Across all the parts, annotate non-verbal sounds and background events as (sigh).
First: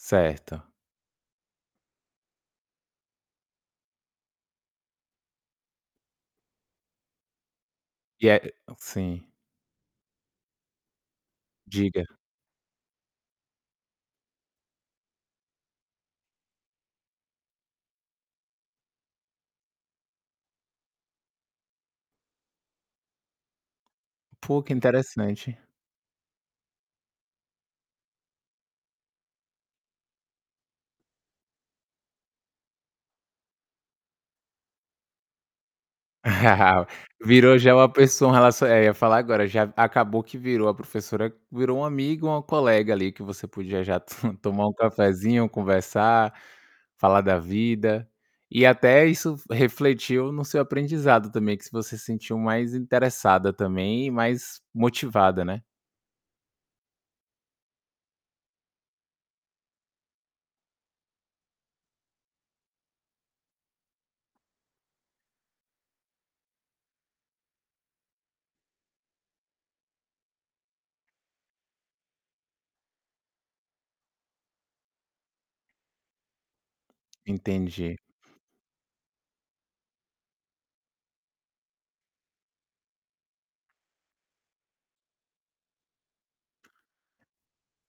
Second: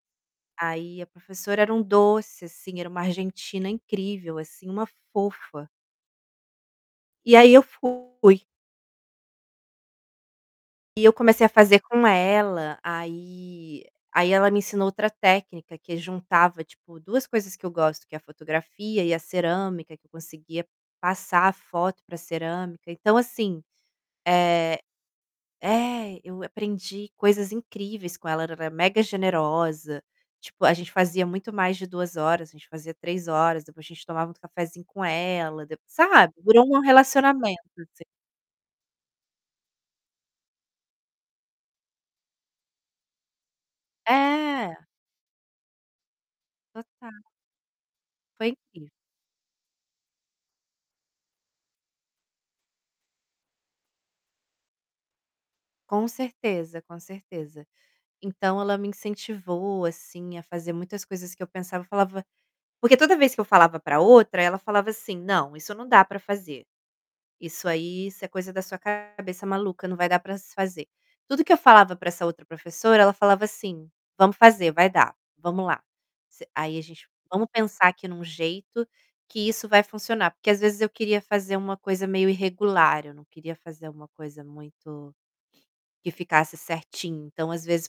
Certo. Aí a professora era um doce, assim, era uma argentina incrível, assim, uma fofa. E aí eu E fui. é sim. E eu comecei a fazer Diga. com ela, aí aí ela me ensinou outra técnica que juntava tipo 2 coisas que eu gosto que é a fotografia e a cerâmica, que eu conseguia passar a foto pra cerâmica. Então assim, Pô, que eh interessante. é, eu aprendi coisas incríveis com ela, ela era mega generosa, tipo, a gente fazia muito mais de 2 horas, a gente fazia 3 horas, depois a gente tomava um cafezinho com ela, dep sabe. Virou (chuckles) Virou relacionamento, já uma assim. pessoa, um relaci aí eu falar agora já acabou que virou a professora virou um amigo ou um colega ali que você podia já to tomar um É. cafezinho, conversar, falar Total. da vida. Foi E incrível. até isso re refletiu no seu aprendizado também que se você sentiu mais interessada também e mais motivada, né. Com certeza, com certeza. Então, ela me incentivou assim a fazer muitas coisas que eu pensava, eu falava porque toda vez que eu falava pra outra ela falava assim, "Não, isso não dá pra fazer, isso aí, isso é coisa da sua cabeça maluca, não vai dar para se fazer". Tudo que eu falava pra essa outra professora ela falava assim, "Vamos fazer, vai dar, vamos lá, você", aí a gente, vamos pensar Entendi. aqui em um jeito que isso vai funcionar, porque às vezes eu queria fazer uma coisa meio irregular, eu não queria fazer uma coisa muito, que ficasse certinho então às vezes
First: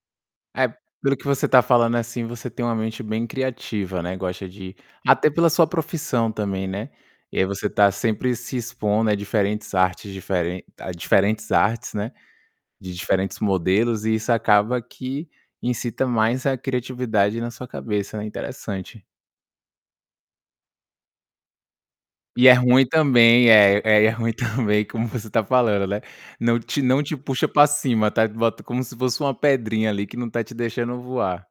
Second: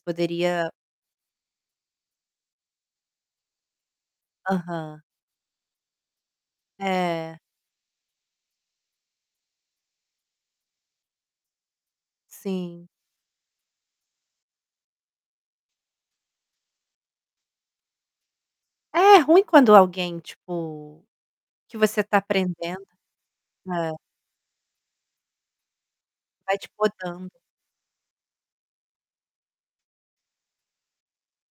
É, poderia pelo que você tá falando, assim, você tem uma mente bem criativa, né, gosta de Aham. até pela sua profissão também, né. E É. aí você tá sempre se expondo a diferentes artes diferentes a diferentes artes, né, Sim. de diferentes modelos e isso acaba que incita mais a criatividade na sua cabeça, né, interessante. É ruim quando alguém tipo que você tá E é ruim aprendendo, também, é, é. é e é ruim também como você tá falando, né, Vai não te te não te podando. puxa pra cima, tá bota como se fosse uma pedrinha ali que não tá te deixando voar.